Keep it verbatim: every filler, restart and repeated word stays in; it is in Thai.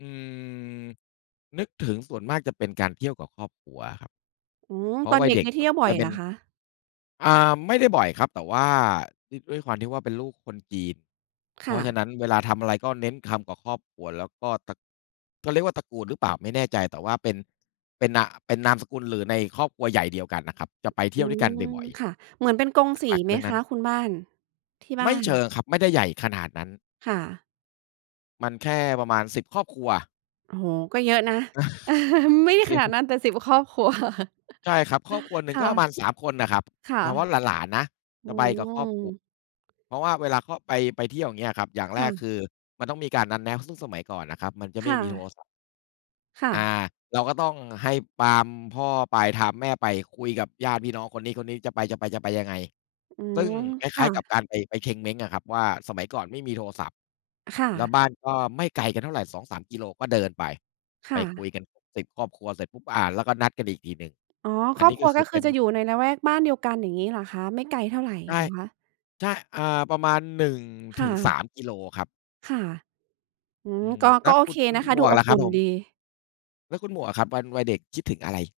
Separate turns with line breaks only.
อืม นึกถึงส่วนมากจะเป็นการเที่ยวกับครอบครัวครับ
อืม
เพรา
ต
ะ
อน
วั
เ
ย
ด็
เ
ก
ด็
ได
ก
้เที่ยวบ่อ
มั
ย
นเป
เห
็
ร
น
อคะ?
อ่า ไม่ได้บ่อยครับ แต่ว่าด้วย ด้วยความที่ว่าเป็นลูกคนจีน
ค
เพร
่
าะฉ
ะ
ะนั้นเวลาทำอะไรก็เน้นทำกับครอบครัว แล้วก็ ต เขาเรียกว่าตระกูลหรือเปล่าไม่แน่ใจ แต่ว่าเป็น เป็นนา เป็นนามสกุล หรือในครอบครัวใหญ่เดียวกันน่ะครับ จะไปเท
อ
ี
ื
่ยวด้วยกันบ
ม
่อย
ค่ะ เหมือนเป็นกง
ๆ
สี
หลัก
ไ
ๆ
ห
เ
ม
รื่อง
ค
นั้
ะ
น
คุณบ้าน? ที่บ
ไม
้า
่เ
น
ชิงครับ ไม่ได้ใหญ่ขนาดนั้น
ค่ะ
มันแค่ประมาณ สิบ ครอบครัว
โอ้โฮ ก็เยอะนะ ไม่
จ
ข
ริง
นาดนั้นแต่ สิบ ครอบครัว
ใช่ครับ ครอบครัวหนึ่
ค
งก
่
็ประ
ะ
มาณ สาม คนน่ะครับ
ค่ะ
เฉพาะหลาน ๆ นะ
อ
จ
ื
ะไปกับครอบ
ม
ครัว เพราะว่าเวลาเขาไป ไปเที่ยว อย่างเงี้ยอะครับ อย่าง
ค
แร
่
ก
ะ
คือมันต้องมีการนัดแนะ ซึ่งสมัยก่อนน่ะครับ มันจะ
ค
ไม่
่
มีโท
ะ
รศัพท์
ค่
อา
ะ
เราก็ต้องให้ปามพ่อไปทามแม่ไป คุยกับญาติพี่น้องคนนี้ ๆ จะไป ๆ จะไปยังไง
อื
ซึ่ง
ม
คล
ค
้
่
าย ๆ
ะ
กับการไป ไปเชงเม้งอะครับ ว่าสมัยก่อนไม่มีโทรศัพท์
ค่
แล้ว
ะ
บ้านก็ไม่ไกลกันเท่าไร สองสาม กิโล ก็เดินไป
ค
ไป
่
คุ
ะ
ยกันครบ สิบ ครอบครัวเสร็จปุ๊บ อา แล้วก็นัดกันอีกทีหนึ่ง
อ๋อ
อ
ค
ัน
รอ
น
บ
ี้
คร
ก็
ัว
คื
ก็
อ
ค
เป
ือ
็น
จะอยู่ในละแวกบ้านเดียวกัน อย่างงี้เหรอคะ ไม่ไกลเท่าไร
ใกล้
เหรอคะ?
ใช่ อ่า ประมาณ หนึ่ง
ค
ถ
่
ึงส
ะ
าม กิโลครับ
ค่ะ อื
อื
ม
ม
ก็
แล
ก
้
็
ว
โอ
คุ
เค
ณ
นะคะ
หม
ดู
วก
อ
ล่
บ
ะค
อ
รั
ุ
บ
่น
ผม?
ดี
แล้วคุณหมวกอะครับ วัน วัยเด็กคิดถึงอะไร?